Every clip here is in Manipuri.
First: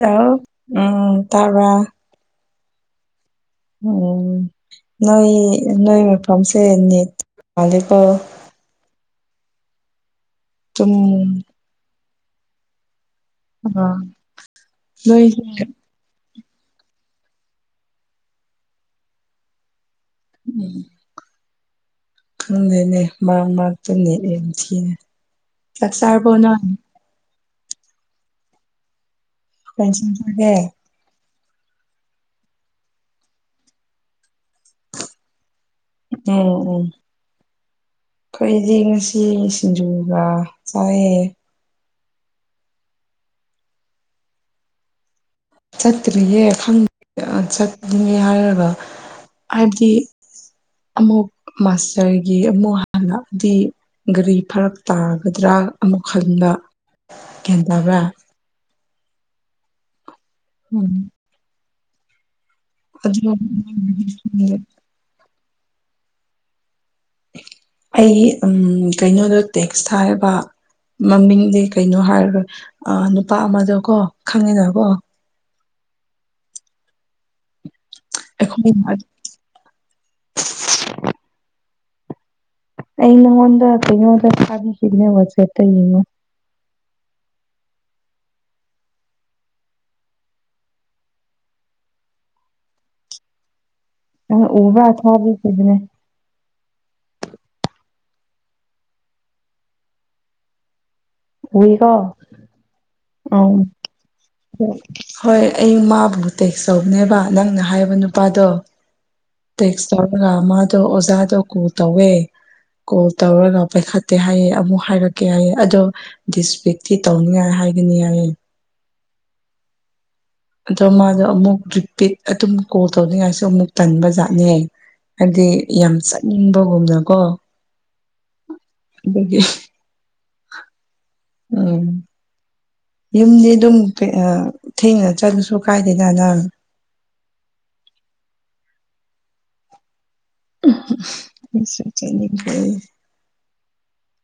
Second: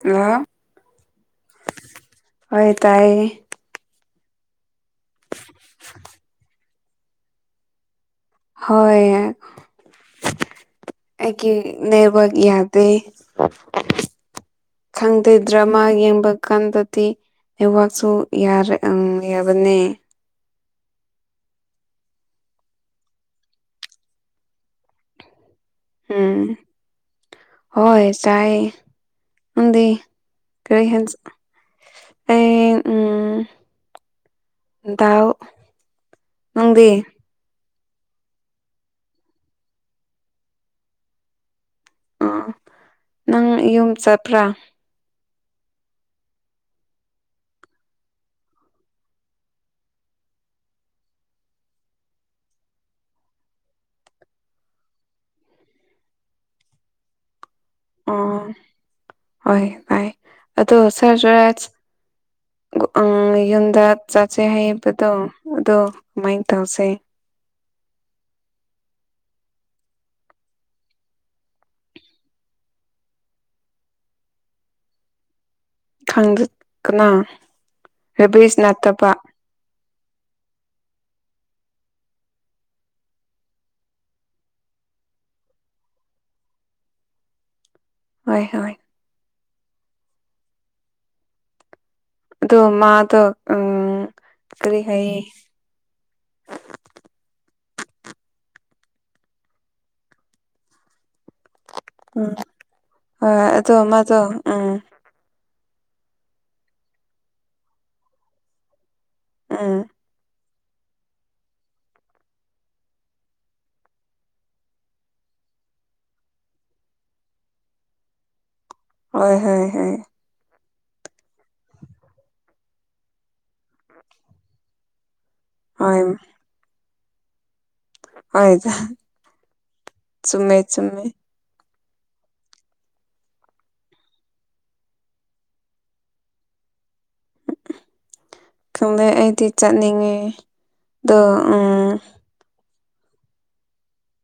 ꯍꯜꯂꯣ ꯎꯝ ꯇꯥꯕ꯭ꯔꯥ ꯍꯣꯏ ꯇꯥꯏ ꯎꯝ ꯅꯣꯏ ꯅꯣꯏ ꯃꯐꯝꯁꯦ ꯅꯦꯠ [unintelligible] ꯀꯣ ꯍꯣꯏ ꯗꯨꯝ ꯑꯩꯒꯤ ꯅꯦꯠꯋꯒ ꯌꯥ ꯑ [unintelligible] ꯈꯪꯗꯦ ꯅꯣꯏꯁꯦ ꯗ꯭ꯔꯥꯃꯥ ꯌꯦꯡꯕ ꯀꯥꯟꯗꯗꯤ ꯑꯩꯋꯥꯛꯁꯨ ꯌꯥꯔ ꯎꯝ ꯌꯥꯕꯅꯦ ꯎꯝ ꯈꯪꯗꯦꯅꯦ ꯃꯥꯔꯛ ꯃꯥꯥꯔꯛꯇ ꯅꯦꯠ ꯌꯥꯝ ꯊꯤ ꯆꯥꯛ ꯆꯥꯔꯕꯣ ꯎꯝ ꯅꯪ ꯍꯣꯏ ꯆꯥꯏ ꯀꯩ ꯅꯪꯗꯤ ꯏꯟꯁꯥꯡ ꯆꯥꯒꯦ ꯀꯔꯤ ꯍꯦꯟ ꯑꯩ ꯎꯝ ꯗꯥꯜ ꯎꯝ ꯅꯪꯗꯤ ꯎꯝ ꯑꯩꯈꯣꯏꯗꯤ ꯉꯁꯤ ꯁꯤꯡꯖꯨꯒ ꯆꯥꯏꯌꯦ ꯎꯝ ꯅꯪ ꯌꯨꯝ ꯆꯠꯄ꯭ꯔꯥ ꯆꯠꯇ꯭ꯔꯤꯌꯦ ꯈꯪꯗꯦ ꯆꯠꯅꯤ ꯍꯥꯏꯔꯒ ꯍꯥꯏꯕꯗꯤ ꯑꯃꯨꯛ ꯃꯥꯁꯇꯔꯒꯤ ꯑꯃꯨꯛ ꯍꯥꯟꯅꯗꯤ ꯒꯥꯔꯤ ꯐꯔꯛ ꯇꯥꯒꯗ꯭ꯔꯥ ꯑꯃꯨꯛ ꯈꯟꯕ ꯒꯌ꯭ꯥꯟ ꯇꯕ꯭ꯔꯥ ꯑꯣ ꯍꯣꯏ ꯇꯥꯏ ꯑꯗꯣ ꯎꯝ [unintelligible] ꯑꯪ ꯑꯗꯨ ꯌꯨꯝꯗ ꯆꯥꯠꯆꯩ ꯍꯩꯕꯗꯣ ꯑꯗꯣ ꯀꯃꯥꯏꯅ ꯇꯧꯁꯦ ꯑꯩ ꯎꯝ ꯀꯩꯅꯣꯗ ꯇꯦꯛꯁ ꯊꯥꯏꯑꯕ ꯃꯃꯤꯡꯗꯤ ꯀꯩꯅꯣ ꯍꯥꯏꯔꯒ ꯑ ꯅꯨꯄꯥ ꯑꯃꯗꯀꯣ ꯈꯪꯉꯤꯅꯀꯣ ꯈꯪꯗꯦ ꯀꯅꯥ ꯔꯦꯕꯤꯔꯤꯖ ꯑꯩꯈꯣꯏꯅ ꯅꯠꯇꯕ ꯑꯩ ꯅꯉꯣꯟꯗ ꯀꯩꯅꯣꯗ ꯊꯥꯕꯤꯈꯤꯕꯅꯦ ꯋꯥꯠꯁꯑꯦꯞꯇ ꯌꯦꯡꯉꯣ ꯍꯣꯏ ꯍꯣꯏ ꯗ‌ꯣ ꯃꯥꯗ‌ꯣ ꯎꯝ ꯅ‌ꯪ ꯀꯔꯤ ꯎꯕ ꯍꯥꯏꯌꯦ ꯊꯕꯤꯈꯤꯕꯅ‌ꯦ ꯎꯏꯔ‌ꯣ ꯎꯝ ꯎꯝ ꯍꯣꯏ ꯑꯗꯣ ꯃꯥꯗꯣ ꯎꯏ ꯎꯝ ꯍꯣꯏ ꯑꯩ ꯃꯥꯕꯨ ꯇꯦꯛꯆꯧꯕꯅꯦꯕ ꯅꯪꯅ ꯍꯥꯏꯕ ꯅꯨꯄꯥꯗꯣ ꯎꯝ ꯇꯦꯛꯁ ꯇꯧꯒ ꯃꯥꯗꯣ ꯑꯣꯖꯥꯗꯣ ꯀ‌ꯣꯜ ꯇꯧꯋꯦ ꯀꯣꯜ ꯇꯧꯔꯒ ꯄꯥꯏꯈꯠꯇꯦ ꯍꯥꯏꯌꯦ ꯑꯃꯨꯛ ꯍꯥꯏꯔꯛꯀꯦ ꯍꯥꯏꯌꯦ ꯑꯗꯣ ꯗꯤꯁꯄꯤꯛꯇꯤ ꯇꯧꯅꯤꯉꯥꯏ ꯍꯥꯏꯒꯅꯤ ꯍꯥꯏꯌꯦ ꯍꯣꯏ ꯍꯣꯏ ꯍ‌ꯣꯏ ꯑꯗꯣ ꯃꯥꯗꯣ ꯑꯃꯨꯛ ꯇꯔꯤꯄꯤꯠ ꯑꯗꯨꯝ ꯀꯣꯜ ꯇꯧꯅꯤꯡꯉꯥꯏꯁꯨ ꯑꯃꯨꯛ ꯇꯟꯕꯖꯥꯠꯅꯦ ꯍꯥꯏꯗꯤ ꯌꯥꯝ ꯍꯣꯏ ꯆꯠꯅꯤꯡꯕꯒꯨꯝꯅꯀꯣ ꯍꯣꯏꯗ ꯑꯗꯨꯒꯤ ꯆꯨꯝꯃꯦ ꯆꯨꯝꯃꯦ ꯎꯝ ꯌꯨꯝꯗꯤ ꯑꯗꯨꯝ ꯊꯦꯡꯅ ꯆꯠꯂꯨꯁꯨ ꯀꯥꯏꯗꯦ ꯗ ꯅ ꯈꯪꯗꯦ ꯑꯩꯗꯤ ꯆꯠꯅꯤꯡꯉꯦ ꯑꯗꯣ ꯑꯩꯁꯨ ꯎꯝ ꯆꯠꯅꯤꯡ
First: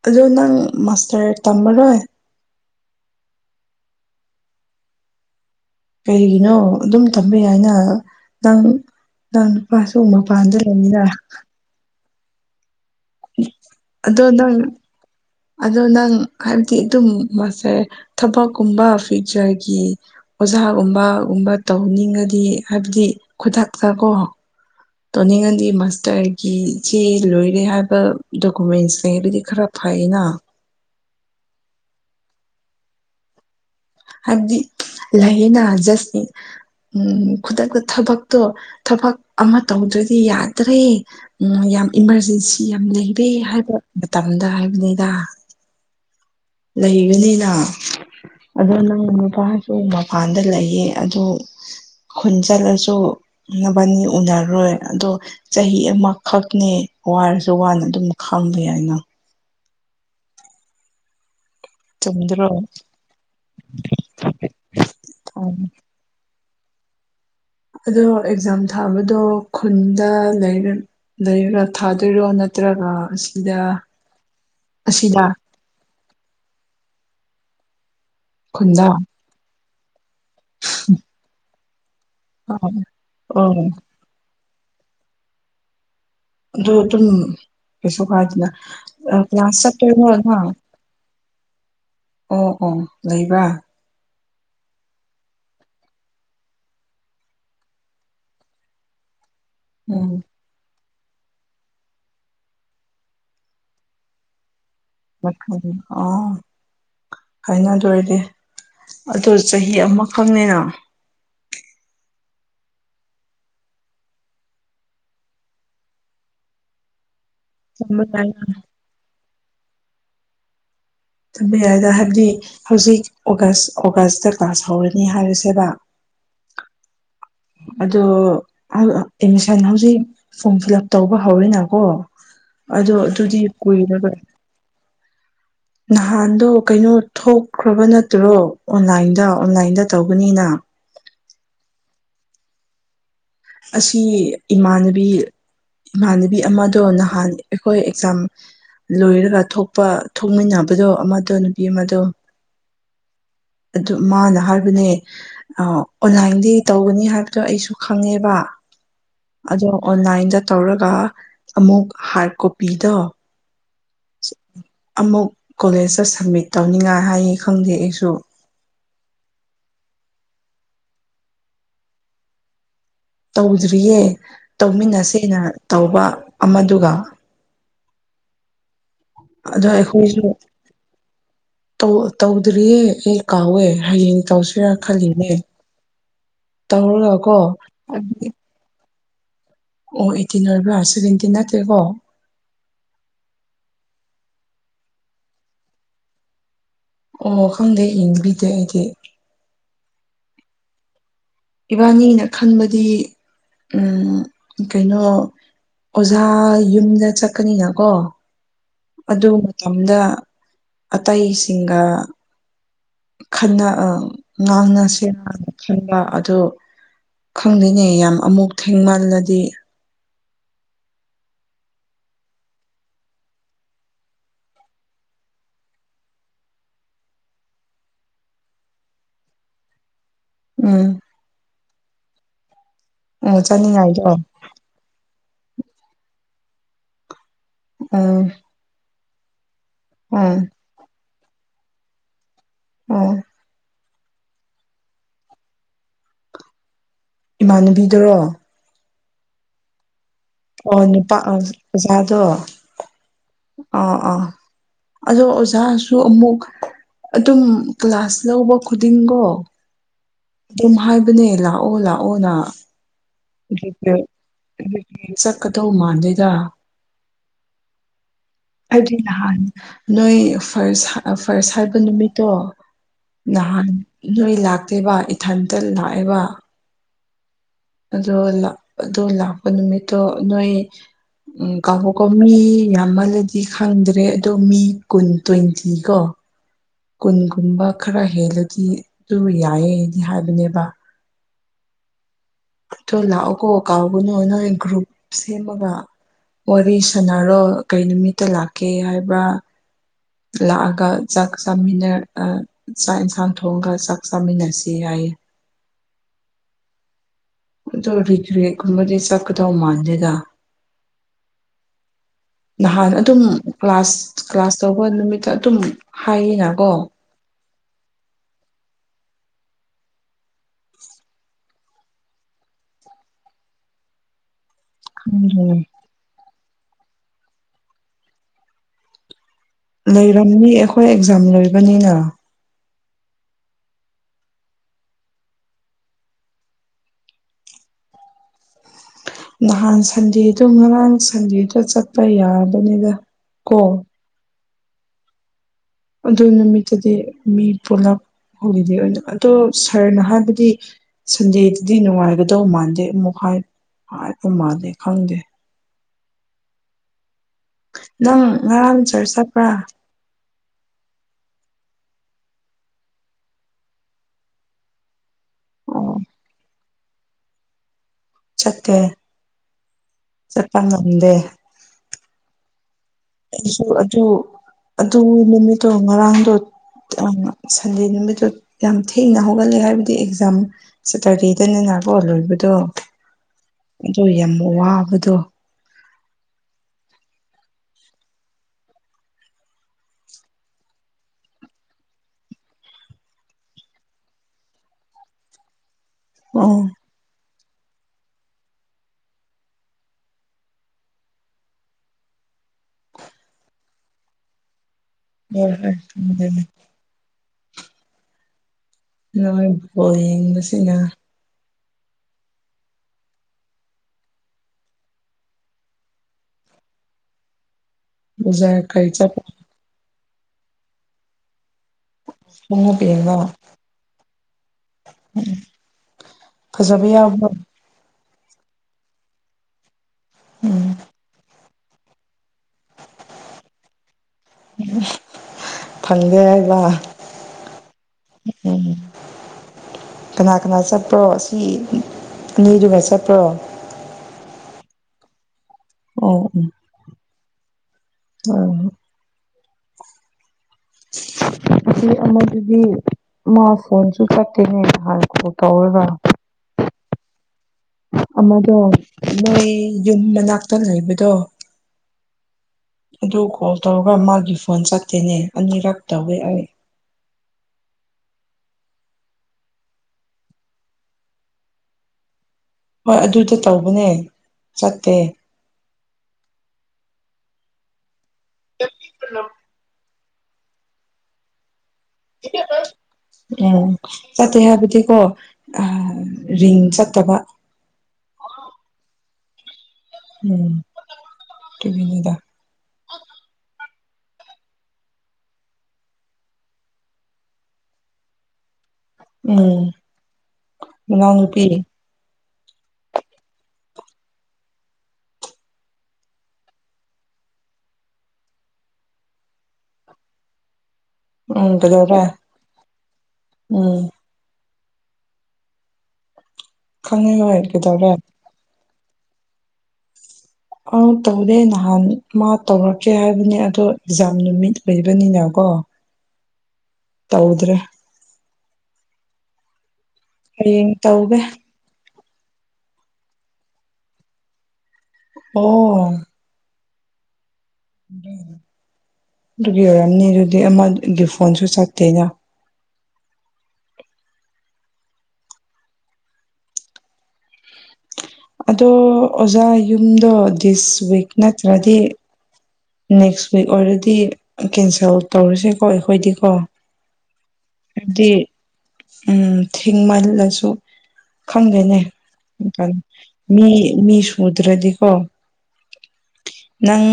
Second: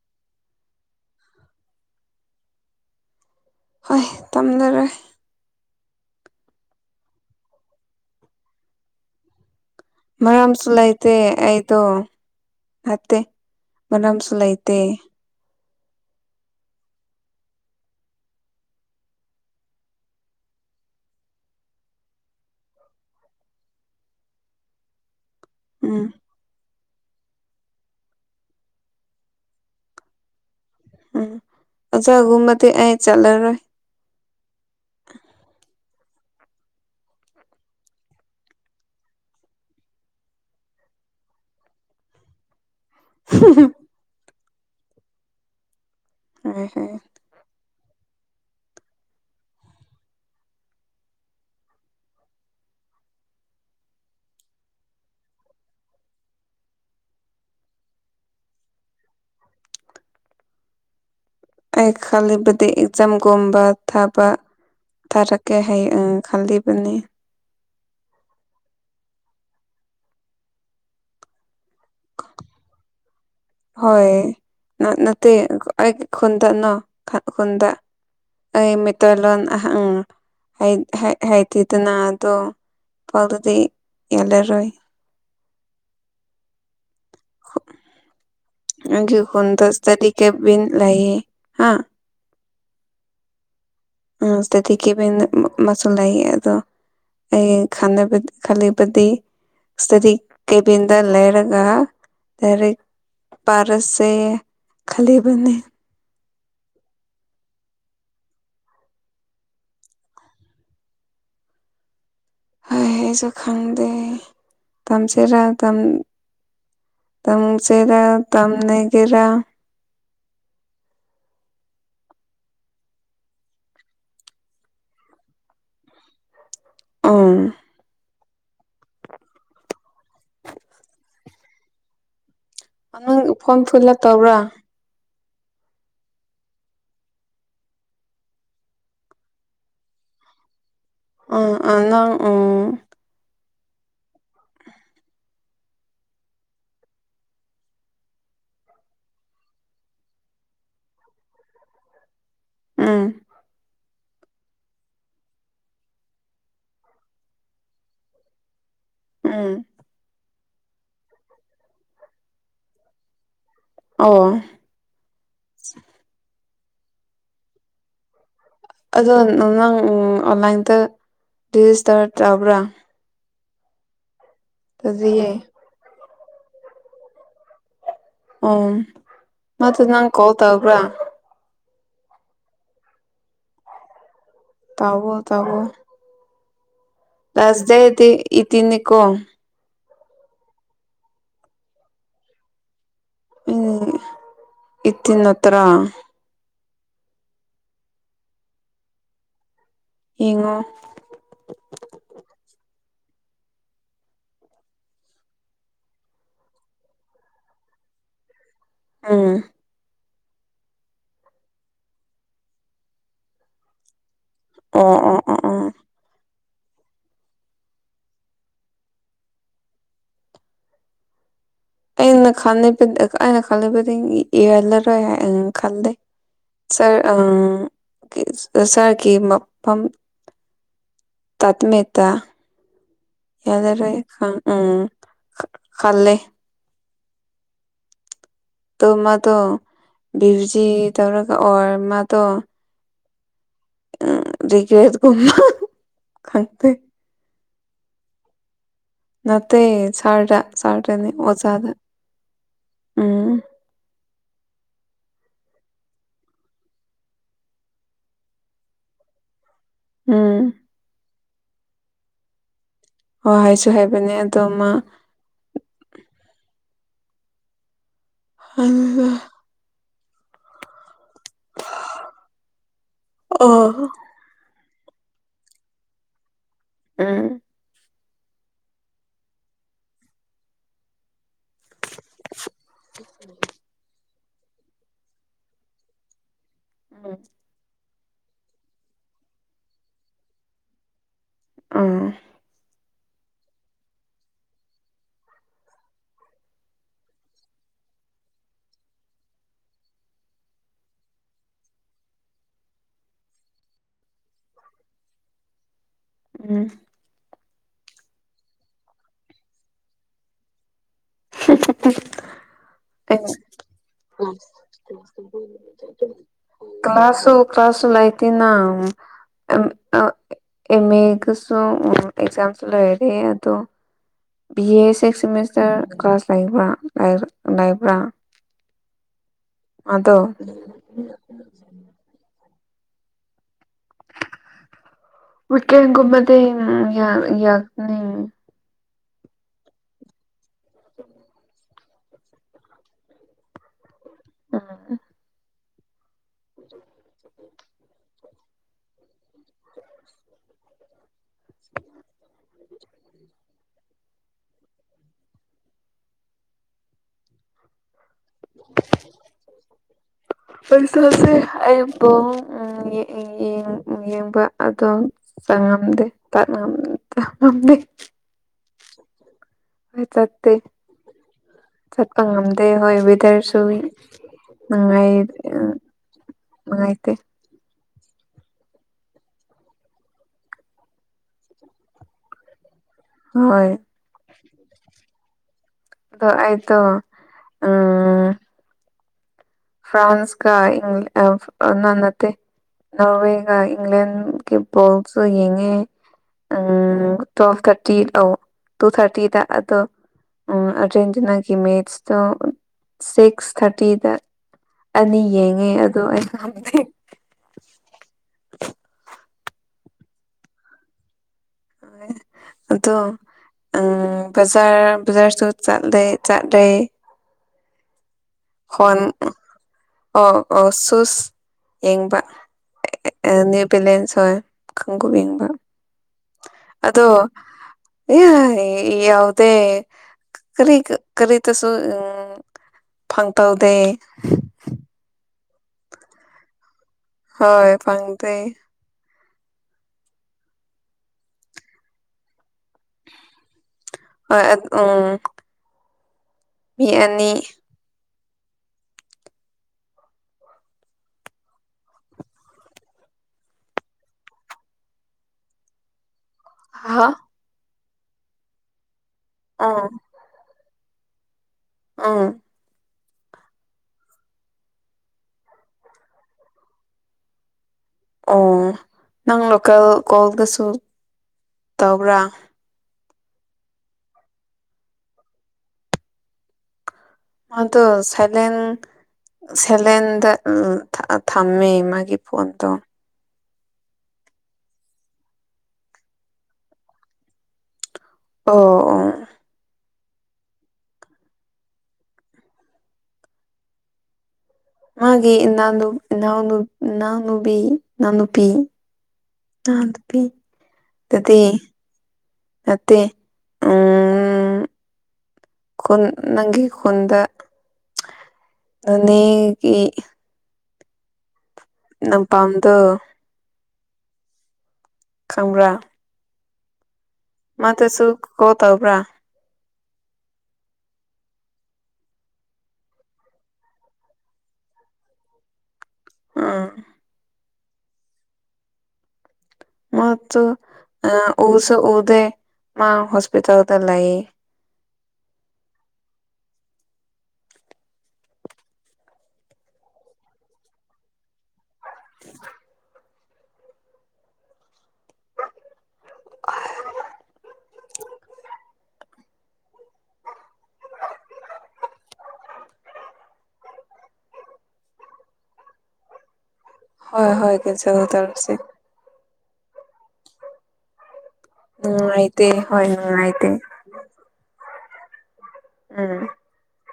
ꯑꯗꯨꯣ ꯅꯪ ꯃꯥꯁꯇꯔ ꯇꯝꯃꯔꯣꯏ ꯍꯣꯏ ꯇꯝꯂꯔꯣꯏ ꯀꯔꯤꯒꯤꯅꯣ ꯑꯗꯨꯝ ꯇꯝꯕ ꯌꯥꯏꯅ ꯅꯪ ꯅꯪ ꯅꯨꯄꯥꯁꯨ ꯄꯥꯟꯗ ꯃꯔꯝꯁꯨ ꯂꯩꯔꯤꯔ ꯂꯩꯇꯦ ꯑꯩꯗꯣ ꯅꯠꯇꯦ ꯑꯗꯣ ꯃꯅꯝꯁꯨ ꯅꯪ ꯂꯩꯇꯦ ꯑꯗꯣ ꯅꯪ ꯍꯥꯏꯕꯗꯤ ꯑꯗꯨꯝ ꯃꯥꯁꯦ ꯊꯕꯛꯀꯨꯝꯕ ꯐ꯭ꯌꯨꯆꯔꯒꯤ ꯑꯣꯖꯥꯒꯨꯝꯕꯒꯨꯝꯕ ꯇꯧꯅꯤꯡꯉꯗꯤ ꯍꯥꯏꯕꯗꯤ ꯈꯨꯗꯛꯇ ꯀꯣ ꯇꯣꯅꯤꯡ ꯉꯗꯤ ꯎꯝ ꯃꯁꯇꯔ ꯀꯆꯦ ꯂꯣꯏꯔꯦ ꯍꯥꯏꯕ ꯗꯣꯀꯨꯃꯦꯟꯁ ꯂꯩ ꯑꯗꯨꯗꯤ ꯈꯔ ꯐꯩꯅ ꯎꯝ ꯑꯣꯖꯥꯒꯨꯝꯕꯗꯤ ꯑꯩ ꯆꯠꯂꯔꯣꯏ ꯍꯥꯏꯗꯤ ꯂꯥꯏꯔꯤꯅꯥ ꯖꯁꯅꯤ ꯎꯝ ꯈꯨꯗꯛꯇ ꯊꯕꯛꯇꯣ ꯊꯕꯛ ꯑꯃ ꯇꯧꯗ꯭ꯔꯗꯤ ꯌꯥꯗ꯭ꯔꯦ ꯎꯝ ꯌꯥꯝ ꯏꯃꯥꯔꯖꯦꯟꯁꯤ ꯌꯥꯝ ꯂꯩꯔꯦ ꯍꯥꯏꯕ ꯃꯇꯝꯗ ꯍꯥꯏꯕꯅꯤꯗ ꯍꯣꯏ ꯍꯣꯏ ꯂꯩꯒꯅꯤꯅ ꯑꯗꯨ ꯅꯪ ꯅꯨꯄꯥꯁꯨ ꯃꯄꯥꯟꯗ ꯂꯩꯌꯦ ꯑꯗꯨ ꯈꯨꯟ ꯆꯠꯂꯁꯨ ꯅꯥꯕꯅꯤ ꯎꯅꯔꯣꯏ ꯑꯗꯣ ꯆꯍꯤ ꯑꯃꯈꯛꯅꯦ ꯋꯥꯔꯁꯨ ꯋꯥꯅ ꯑꯗꯨꯝ ꯈꯥꯝꯕ ꯌꯥꯏꯅ ꯑꯩ ꯆꯨꯝꯗ꯭ꯔꯣ ꯈꯜꯂꯤꯕꯗꯤ ꯑꯦꯛꯖꯥꯝꯒꯨꯝꯕ ꯊꯥꯕ ꯊꯥꯔꯛꯀꯦ ꯍꯥꯏꯌꯦ ꯎꯝ ꯈꯜꯂꯤꯕꯅꯤ ꯑꯗꯣ ꯑꯦꯛꯖꯥꯝ ꯊꯥꯕꯗꯣ ꯈꯨꯟꯗ ꯂꯩꯔ ꯂꯩꯔꯒ ꯊꯥꯗ‌ꯣꯏꯔꯣ ꯅꯠꯇ꯭ꯔꯒ ꯑꯁꯤꯗ ꯍꯣꯏ ꯅꯠ ꯑꯁꯤꯗ ꯅꯠꯇ‌ꯦ ꯑꯩ ꯈꯨꯟꯗ ꯅꯣ ꯈꯨꯟꯗ ꯑꯩ ꯈꯨꯟꯗ ꯃꯩꯇꯩꯂꯣꯟ ꯑꯍꯪ ꯍꯩ ꯍꯩ ꯍꯥꯏꯇꯦꯗꯅ ꯑꯗꯣ ꯏꯝꯐꯥꯜ ꯗꯗꯤ ꯑꯣ ꯌꯥꯜꯂꯔꯣꯏ ꯑꯗꯣ ꯑꯗꯨꯝ ꯀꯩꯁꯨ ꯀꯥꯏꯗ‌‌ꯦꯅ ꯑ ꯑꯩꯒꯤ ꯀ꯭ꯂꯥꯁ ꯈꯨꯟꯗ ꯏꯁꯇꯗꯤ ꯆꯠꯇ‌ꯣꯏꯔ‌ꯣ ꯅꯪ ꯀꯦꯕꯤꯟ ꯂꯩꯌꯦ ꯍꯥ ꯑꯣ ꯑꯣ ꯂꯩꯕꯔ ꯎꯝ ꯁ ꯇꯗꯤ ꯀꯕꯤꯟ ꯃꯁꯨꯂꯩꯌ‌‌ꯦ ꯑꯗꯣ ꯑꯩ ꯈꯟꯅꯤꯕꯗꯤ ꯈꯜꯂꯤꯕꯗꯤ ꯎꯝ ꯏꯁꯇꯗꯤ ꯀꯦꯕꯤꯟꯗ ꯂꯩꯔꯒ ꯗꯥꯏꯔꯦꯛ ꯄꯥꯔꯁꯦ ꯂ ꯈꯜꯂꯤꯕꯅꯤ ꯈꯔ [unintelligible] ꯑꯣ ꯈ ꯪꯗꯦ ꯑꯗꯨ ꯑꯣꯏꯔꯗꯤ ꯑꯗꯨ ꯆꯍꯤ ꯑꯃꯈꯛꯅꯤꯅ ꯍꯣꯏ ꯑꯩꯁꯨ ꯈꯪꯗꯦ ꯇꯝꯁꯤꯔꯥ ꯇꯝ ꯆꯦꯔꯥ ꯆꯨꯝꯕ ꯌꯥꯏ ꯇꯝ ꯅꯒꯦꯔꯥ ꯇꯝꯕ ꯌꯥꯏꯗ ꯍꯥꯏꯕꯗꯤ ꯍꯧꯖꯤꯛ ꯑꯣꯒꯁ ꯑꯣꯒꯁꯇ ꯀ꯭ꯂꯥꯁ ꯍꯧꯔꯅꯤ ꯍꯥꯏꯔꯤꯁꯦꯕ ꯎꯝ ꯑꯗꯣ ꯑꯦꯗꯃꯤꯁꯟ ꯍꯧꯖꯤꯛ ꯐꯣꯔꯝ ꯐꯤꯜ ꯑꯞ ꯇꯧꯕ ꯍꯧꯋꯦꯅꯀꯣ ꯑꯗꯣ ꯅꯪ ꯑꯗꯨꯗꯤ ꯐꯣꯔꯝ ꯐꯤꯜ ꯑꯞ ꯀꯨꯏꯔꯒ ꯇꯧꯕ꯭ꯔꯥ ꯅꯍꯥꯟꯗꯣ ꯀꯩꯅꯣ ꯊꯣꯛꯈ꯭ꯔꯕ ꯅꯠꯇ꯭ꯔꯣ ꯑꯣꯟꯂꯥꯏꯟꯗ ꯑꯣꯟꯂꯥꯏꯟꯗ ꯇꯧꯧꯕꯅꯤꯅ ꯑꯨꯝ ꯑꯣ ꯅꯪ ꯎꯝ ꯑꯁꯤ ꯏꯃꯥꯟꯅꯕꯤ ꯏꯃꯥꯟꯅꯕꯤ ꯑꯃꯗꯣ ꯅꯍꯥꯟ ꯑꯩꯈꯣꯏ ꯑꯦꯛꯖꯥꯝ ꯂꯣꯏꯔꯒ ꯊꯣꯛꯄ ꯊꯣꯛꯃꯤꯟꯅꯕꯗꯣ ꯑꯃꯗꯣ ꯅꯨꯄꯤ ꯑꯃꯗꯣ ꯎꯝ ꯑꯗꯨ ꯃꯥꯅ ꯍꯥꯏꯕꯅꯦ ꯑ ꯑꯣꯟꯂꯥꯏꯟꯗꯤ ꯇꯧꯒꯅꯤ ꯍꯥꯏꯕꯗꯣ ꯑꯩꯁꯨ ꯈꯪꯉꯦꯕ ꯎꯝ ꯑꯗꯣ ꯑꯣꯟꯂꯥꯏꯟꯗ ꯇꯧꯔꯒ ꯑꯃꯨꯛ ꯍꯥꯔꯠ ꯀꯣꯄꯤꯗꯣ ꯑꯣ ꯑꯃꯨꯛ ꯀꯣꯂꯦꯖꯇ ꯁꯕꯃꯤꯠ ꯇꯧꯅꯤꯡꯉꯥꯏ ꯍꯥꯏꯌꯦ ꯈꯪꯗꯦ ꯑꯩꯁꯨ ꯑꯗꯣ ꯅꯪ ꯑꯣꯟꯂꯥꯏꯟꯗ ꯔꯦꯖꯤꯁꯇꯔ ꯇꯕ꯭ꯔꯥ ꯇꯧꯗ꯭ꯔꯤꯌꯦ ꯇꯧꯃꯤꯟꯅꯁꯦꯅ ꯑꯗꯨꯗꯤꯌꯦ ꯇꯧꯕ ꯑꯃꯗꯨꯒ ꯎꯝ ꯑꯗꯣ ꯃꯥꯗꯣ ꯅꯪ ꯑꯩꯈꯣꯏꯁꯨ ꯀꯣꯜ ꯇꯧꯕ꯭ꯔꯥ ꯇꯧꯗ꯭ꯔꯤꯌꯦ ꯑꯩ ꯀꯥꯎꯋꯦ ꯍꯌꯦꯡ ꯇꯧꯁꯤꯔ ꯇꯧꯋꯣ ꯈꯜꯂꯤꯅꯦ ꯇꯧꯋꯣ ꯇꯧꯔꯣ ꯂꯥꯁ ꯗꯦ ꯗꯤ ꯑꯥꯏꯇꯤꯟ ꯅꯦꯀꯣ ꯑꯣ ꯑꯥꯇꯤꯟ ꯑꯣꯏꯕ꯭ꯔꯥ ꯁꯥꯕꯦꯟꯇꯤꯟ ꯅꯠꯇꯦꯀꯣ ꯑꯩꯠꯇꯤꯟ ꯅꯠꯇꯔꯥ [unintelligible] ꯑꯣ ꯈꯪꯗꯦ ꯌꯦꯡꯕꯤꯗꯦ ꯑꯩꯗꯤ ꯌꯦꯡꯉꯣ ꯏꯕꯥꯅꯤꯅ ꯈꯟꯕꯗꯤ ꯎ ꯀꯩꯅꯣ ꯑꯣꯖꯥ ꯌꯨꯝꯗ ꯆꯠꯀꯅꯤꯅꯀꯣ ꯑꯗꯨ ꯎꯝ ꯃꯇꯝꯗ ꯑꯇꯩꯁꯤꯡꯒ ꯈꯟꯅ ꯑꯣ ꯉꯥꯡꯅꯁꯦ ꯑꯣ ꯑꯣ ꯑꯣ ꯈꯟꯕ ꯑꯗ ꯈꯪꯗꯦꯅꯦ ꯌꯥꯝ ꯑꯃꯨꯛ ꯊꯦꯡꯃꯜꯂꯗꯤ ꯑꯩꯅ ꯈꯜꯂꯤ ꯑꯩꯅ ꯈꯜꯂꯤꯕꯗꯤ ꯏꯍꯜꯂꯔꯣꯏ ꯍꯥꯏ ꯑ ꯈꯜꯂꯤ ꯁꯥꯔ ꯑ ꯁꯥꯔꯒꯤ ꯃꯐꯝ ꯎꯝ ꯇꯠꯃꯦꯦꯇꯥ ꯎꯝ ꯌꯥꯂꯔ ꯆꯥꯅꯤꯡꯉꯥꯏꯗꯣ ꯈ [unintelligible] ꯎꯝ ꯈ ꯈꯜꯂꯦ ꯑ [unintelligible] ꯇꯣ ꯃꯥꯗꯣ ꯕ꯭ꯌꯨꯖꯤ ꯇꯧꯔꯒ ꯑꯣꯔ ꯃꯥꯗꯣ ꯑꯣ ꯎ ꯔꯤꯒ꯭ꯔꯦꯠ ꯟꯅ ꯈꯪꯗꯦ [unintelligible] ꯏꯃꯥꯟꯅꯕꯤꯗꯔꯣ ꯅꯠꯇꯦ ꯁꯥꯔꯗ ꯑꯣ ꯁꯥꯔꯗꯅꯦ ꯅꯨꯄꯥ ꯑꯣꯖꯥꯗ ꯑꯣꯖꯥꯗꯣ ꯎꯝ ꯑꯥ ꯑꯥ ꯑꯗꯣ ꯑꯣꯖꯥꯁꯨ ꯑꯃꯨꯛ ꯑꯗꯨꯝ ꯀ꯭ꯂꯥꯁ ꯂꯧꯕ ꯈꯨꯗꯤꯡꯀꯣ ꯎꯝ ꯑꯗꯨꯨꯝ ꯍꯥꯏꯕꯅꯦ ꯂꯥꯛꯑꯣ ꯂꯥꯛꯑꯣ ꯅ ꯑꯣ ꯍꯥꯏꯁꯨ ꯍꯥꯏꯕꯅꯦ ꯑꯗꯣ ꯃꯥ ꯆꯠꯀꯗꯧ ꯃꯥꯗꯦꯗ ꯍꯥꯏꯗꯤ ꯑꯣ ꯅꯍꯥꯟ ꯅꯣꯏ ꯐꯥꯔꯁ ꯐꯥꯔꯁ ꯍꯥꯏꯕ ꯅꯨꯃꯤꯠꯇꯣ ꯅꯍꯥꯟ ꯅꯣꯏ ꯂꯥꯛꯇꯦꯕ ꯊꯟꯇꯥ ꯂꯥꯛ ꯑꯦꯕ ꯎꯝ ꯑꯗꯣ ꯑꯗꯣ ꯂꯥꯛꯄ ꯅꯨꯃꯤꯠꯇꯣ ꯅꯣꯏ ꯎꯝ ꯀꯕꯣꯛꯀ ꯃꯤ ꯌꯥꯝꯃꯜꯂꯗꯤ ꯈꯪꯗ꯭ꯔꯦ ꯑꯗꯣ ꯃꯤ ꯀꯨꯟ ꯇ꯭ꯋꯦꯟꯇꯤ ꯀꯣ ꯀꯨꯟ ꯀꯨꯝꯕꯥ ꯈꯔ ꯍꯦꯜꯂꯗꯤ ꯑꯗꯨ ꯌꯥꯏꯑꯗꯤ ꯍꯥꯏꯕꯅꯦꯕ ꯑꯥ ꯑꯗꯨ ꯂꯥꯛꯑꯣꯀꯣ ꯀꯥꯎꯒꯅꯨ ꯅꯣꯏ ꯒ꯭ꯔꯨꯞ ꯁꯦꯝꯃꯒ ꯋꯥꯔꯤ ꯁꯥꯟꯅꯔꯣ ꯀꯩ ꯅꯨꯃꯤꯠꯇ ꯂꯥꯛꯀꯦ ꯍꯥꯏꯕ꯭ꯔꯥ ꯂꯑꯒ ꯆꯥꯛ ꯆꯃꯤꯅ ꯑ ꯆꯥꯛ ꯏꯟꯁꯥꯡ ꯊꯣꯡꯒ ꯆꯥꯛ ꯆꯥꯃꯤꯟꯅꯁꯤ ꯌꯥꯏꯌꯦ ꯎꯝ ꯑꯗꯨ ꯔꯦꯒꯔ꯭ꯦꯠꯕꯗꯤ ꯆꯥꯠꯀꯗ ꯃꯥꯥꯟꯗꯦꯗ [unintelligible] ꯅꯍꯥꯟ ꯑꯩ ꯑꯗꯨꯝ ꯀ꯭ꯂꯥꯁ ꯀ꯭ꯂꯥꯁ ꯇꯧꯕ ꯅꯨꯃꯤꯠꯇ ꯑꯗꯨꯝ ꯍꯥꯏꯑꯦꯅ ꯀꯣ ꯑꯁꯨ [unintelligible] ꯀ꯭ꯂꯥꯁ ꯂꯩꯇꯦꯅ ꯑꯦꯝ ꯑꯦꯒꯁꯨ ꯑꯦꯛꯖꯥꯝꯁꯨ ꯂꯣꯏꯔꯦ ꯑꯗꯣ ꯕꯤ ꯑꯦ ꯁꯤꯛꯁ ꯈꯪꯗꯦ ꯁꯤꯃꯤꯁꯇꯔ ꯀ꯭ꯂꯥꯁ ꯂꯩꯕ꯭ꯔꯥ ꯂꯥꯏꯕ꯭ꯔꯥ ꯂꯩꯔꯝꯅꯤ ꯑꯩꯈꯣꯏ ꯑꯦꯛꯖꯥꯝ ꯂꯣꯏꯕꯅꯤꯅ [inaudible] ꯅꯍꯥꯟ ꯁꯟꯗꯦꯗꯨ ꯉꯔꯥꯡ ꯁꯟꯗꯦꯗꯣ ꯆꯠꯄ ꯌꯥꯕꯅꯤꯗ ꯀꯣ [unintelligible] ꯑꯗꯨ ꯅꯨꯃꯤꯠꯇꯨꯗꯤ ꯃꯤ ꯄꯨꯂꯞ ꯍꯣꯂꯤꯗꯦ ꯑꯣꯏꯅ ꯑꯗꯣ ꯁ꯭ꯔꯅꯥ ꯍꯥꯏꯕꯗꯤ ꯁꯟꯗꯦꯗꯨꯗꯤ ꯅꯨꯡꯉꯥꯏꯒꯗꯧ ꯃꯥꯟꯗꯦ ꯑꯃꯨꯛ ꯍꯥꯏ ꯍꯥꯏ ꯃꯥꯜꯂꯦ ꯈꯪꯗꯦ ꯅꯪ ꯉꯔꯥꯡ ꯆꯥꯔꯠ ꯆꯠꯄ꯭ꯔꯥ ꯄꯩꯁꯥꯁꯦ ꯑꯩꯕꯨ ꯌꯦꯡꯕ ꯑꯗꯣ ꯑꯣ ꯆꯪꯉꯝꯗꯦꯉꯝꯗꯦ [unintelligible] ꯆꯠꯇꯦ ꯑꯩ ꯆꯠꯇꯦ ꯆꯠꯄ ꯉꯝꯗꯦ ꯆꯠꯄ ꯉꯝꯗꯦ ꯍꯣꯏ ꯋꯤ ꯑꯩꯁꯨ ꯑꯗꯨ ꯑꯗꯨ ꯅꯨꯃꯤꯠꯇꯣ ꯉꯔꯥꯡꯗꯣ ꯅꯨꯡꯉꯥꯏꯇꯦ ꯌꯥꯝꯅ ꯁꯟꯗꯦ ꯅꯨꯃꯤꯠꯇꯨ ꯌꯥꯝ ꯊꯦꯡꯅ ꯍꯧꯒꯠꯂꯦ ꯍꯥꯏꯕꯗꯤ ꯑꯦꯛꯖꯥꯝ ꯁꯇ꯭ꯔꯗꯦ ꯗꯅꯦꯅ ꯀꯣ ꯂꯣꯏꯕꯗꯣ ꯍꯣꯏ ꯑꯗꯣ ꯌꯥꯝ ꯋꯥꯕꯗꯣ ꯑꯗꯣ ꯑꯩꯗꯣ ꯎꯝ ꯐ꯭ꯔꯥꯟꯁꯀꯥ ꯏꯪꯂꯦꯟ ꯑ ꯅ ꯅꯠꯇꯦ ꯅꯣꯔꯋꯦꯒ ꯏꯪꯂꯦꯟ ꯒꯤ ꯕꯣꯜꯁꯨ ꯌꯦꯡꯉꯦ ꯑꯣ ꯎꯝ ꯇ꯭ꯋꯦꯜꯐ ꯊꯥꯔꯇꯤ ꯑꯧ ꯇꯨ ꯊꯥꯔꯇꯤꯗ ꯑꯗꯣ ꯎꯝ ꯑꯔꯖꯦꯟꯇꯤꯅꯥꯒꯤ ꯃꯦꯠꯁꯇꯣ ꯁꯤꯛꯁ ꯊꯥꯔꯇꯤꯗ ꯑꯅꯤ ꯍꯣꯏ ꯌꯦꯡꯉꯦ ꯑꯗꯣ ꯑꯩꯅ ꯍꯣꯏ ꯉꯝꯗꯦ ꯅꯣꯏ ꯕꯣꯜ ꯌꯦꯡꯕꯥꯁꯤꯅ ꯑꯗꯣ ꯎꯝ ꯕꯖꯥꯔ ꯕꯖꯥꯔꯁꯨ ꯆꯠꯂꯦ ꯆꯠꯂꯦ ꯕꯖꯥꯔ ꯀꯔꯤ ꯈꯣꯟ ꯆꯠꯄ ꯑꯣ ꯑꯣ ꯁꯨꯁ ꯌꯦꯡꯕ ꯈꯣꯡꯎꯞ ꯌꯦꯡꯕ ꯑ-ꯑ ꯅ꯭ꯌꯨꯕꯦꯂꯦꯟꯁ ꯍꯣꯏ ꯈꯨꯡꯒꯨꯞ ꯌꯦꯡꯕ ꯐꯖꯕ ꯑꯗꯣ ꯌꯥꯎꯕ ꯌꯤꯑꯥꯏ ꯌꯥꯎꯗꯦ ꯀ꯭ꯔꯤ ꯎꯝ ꯀ꯭ꯔꯤꯇꯥꯁꯨ ꯎꯝ ꯐꯪ ꯇꯧꯗꯦ ꯐꯪꯗꯦ ꯍꯥꯏꯕ ꯍꯣꯏ ꯐꯪꯗꯦ ꯀꯅꯥ ꯀꯅꯥ ꯆꯠꯄ꯭ꯔꯣ ꯁꯤ ꯑꯅꯤꯗꯨꯒ ꯆꯠꯄ꯭ꯔꯣ ꯍꯣꯏ ꯑꯠ-ꯎꯝ ꯑꯣꯎ ꯃꯤ ꯑꯅꯤ ꯍꯣꯏ [unintelligible] ꯑꯁꯤ ꯑꯃꯥꯗꯨꯗꯤ ꯃꯥ ꯐꯣꯟꯁꯨ ꯆꯠꯇꯦꯅꯦ ꯍꯥꯟꯅ ꯀꯣꯜ ꯇꯧꯔꯥꯒ ꯍꯥ ꯑꯃꯥꯗꯣ ꯅꯣꯏ ꯑꯥ ꯌꯨꯝ ꯃꯅꯥꯛꯇ ꯂꯩꯕꯥꯗꯣ ꯑꯧ ꯑꯗꯨ ꯀꯣꯜ ꯇꯧꯔꯒ ꯃꯥꯒꯤ ꯐꯣꯟ ꯆꯠꯇꯦꯅꯦ ꯑꯅꯤꯔꯛ ꯇꯧꯋꯦ ꯑꯩ ꯑꯣ ꯅꯪ ꯂꯣꯀꯦꯜ ꯀꯣꯜꯗꯁꯨ ꯇꯧꯕ꯭ꯔꯥ ꯍꯣꯏ ꯑꯗꯨꯗ ꯇꯧꯕꯅꯦ ꯆꯠꯇꯦ ꯃꯥꯗꯣ ꯁꯥꯏꯂꯦꯟ ꯁꯥꯏꯂꯦꯟꯗ ꯎꯝ ꯊꯝꯃꯦ ꯃꯥ ꯁꯤ [unintelligible] ꯎꯝ ꯆꯠꯇꯦ ꯍꯥꯏꯕꯗꯤꯀꯣ ꯑ ꯔꯤꯡ ꯆꯠꯇꯥꯕ ꯑꯣ ꯑꯣ [unintelligible] ꯎꯝ ꯑꯗꯨꯒꯤꯅꯦꯗ ꯃꯥꯒꯤ ꯏꯅꯥꯎ ꯅꯨ ꯏꯅꯥꯎꯅꯨ ꯏꯅꯥꯎꯅꯨꯕꯤ ꯏꯅꯥꯎ ꯅꯨꯄꯤ ꯎꯝ ꯑ ꯑꯗꯨ ꯑꯗꯨꯗꯤ ꯃꯅꯥꯎꯅꯨꯄꯤ ꯅꯠꯇ ꯎꯝ ꯈꯨꯟ ꯅꯪꯒꯤ ꯈꯨꯟꯗ ꯅꯣꯅꯦꯒꯤ ꯎꯝ ꯀꯩꯗꯧꯔꯦ ꯅꯝꯄꯥꯝꯗꯣ ꯎꯝ ꯈꯪꯕ꯭ꯔꯥ ꯈꯪꯉꯤ ꯍꯣꯏ ꯀꯩꯗꯧꯔꯦ ꯃꯥꯗꯨꯁꯨ ꯀꯣꯜ ꯇꯧꯕ꯭ꯔꯥ ꯀꯣꯜ ꯇꯧꯗꯦ ꯅꯍꯥꯟ ꯃꯥ ꯇꯧꯔꯛꯀꯦ ꯍꯥꯏꯕꯅꯦ ꯑꯗꯣ ꯑꯦꯛꯖꯥꯝ ꯅꯨꯃꯤꯠ ꯑꯣꯏꯕꯅꯤꯅ ꯀꯣ ꯑꯥ [unintelligible] ꯇꯧꯗꯔꯦ ꯃꯥꯗꯣ ꯍꯌꯦꯡ ꯑ ꯇꯧꯒꯦ ꯎꯁꯨ ꯎꯗꯦ ꯃꯥ ꯍꯣꯁꯄꯤꯇꯥꯜꯗ ꯂꯩ ꯑꯣ ꯑꯗꯨꯒꯤ ꯑꯣꯏꯔꯝꯅꯤ ꯑꯗꯨꯗꯤ ꯑꯃꯒꯤ ꯐꯣꯟꯁꯨ ꯆꯠꯇꯦꯗ [unintelligible] ꯑ [unintelligible] ꯑꯗꯣ ꯑꯣꯖꯥ ꯌꯨꯝꯗꯣ ꯗꯤꯁ ꯋꯤꯛ ꯅꯠꯇ꯭ꯔꯗꯤ ꯅꯦꯛꯁ ꯋꯤꯛ ꯑꯣꯏꯔꯥꯗꯤ ꯀꯦꯟꯁꯦꯜ ꯇꯧꯔꯥꯁꯦꯀꯣ ꯑꯩꯈꯣꯏꯗꯤꯀꯣ ꯍꯣꯏ ꯍꯣꯏ ꯍꯥꯏꯕꯗꯤ ꯀꯦꯟꯁꯦꯜꯇꯧꯔꯁꯤ ꯎꯝ ꯊꯦꯡꯃꯜꯂꯁꯨ ꯈꯪꯗꯦꯅꯦ ꯅꯨꯡꯉꯥꯏꯇꯦ ꯑꯠ ꯍꯣꯏ ꯅꯨꯡꯉꯥꯏꯇꯦ ꯃꯤ ꯃꯤ ꯁꯨꯗ꯭ꯔꯗꯤꯀꯣ ꯎꯝ ꯅꯪ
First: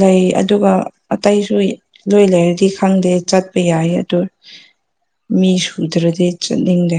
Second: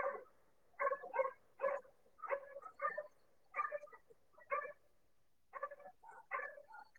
ꯂꯩ ꯑꯗꯨꯒ ꯑꯇꯩꯁꯨ ꯂꯣꯏ ꯂꯩꯔꯗꯤ ꯈꯪꯗꯦ ꯆꯠꯄ ꯌꯥꯏ ꯑꯗꯨ ꯃꯤ ꯁꯨꯗ꯭ꯔꯗꯤ ꯆꯠꯅꯤꯡꯗꯦ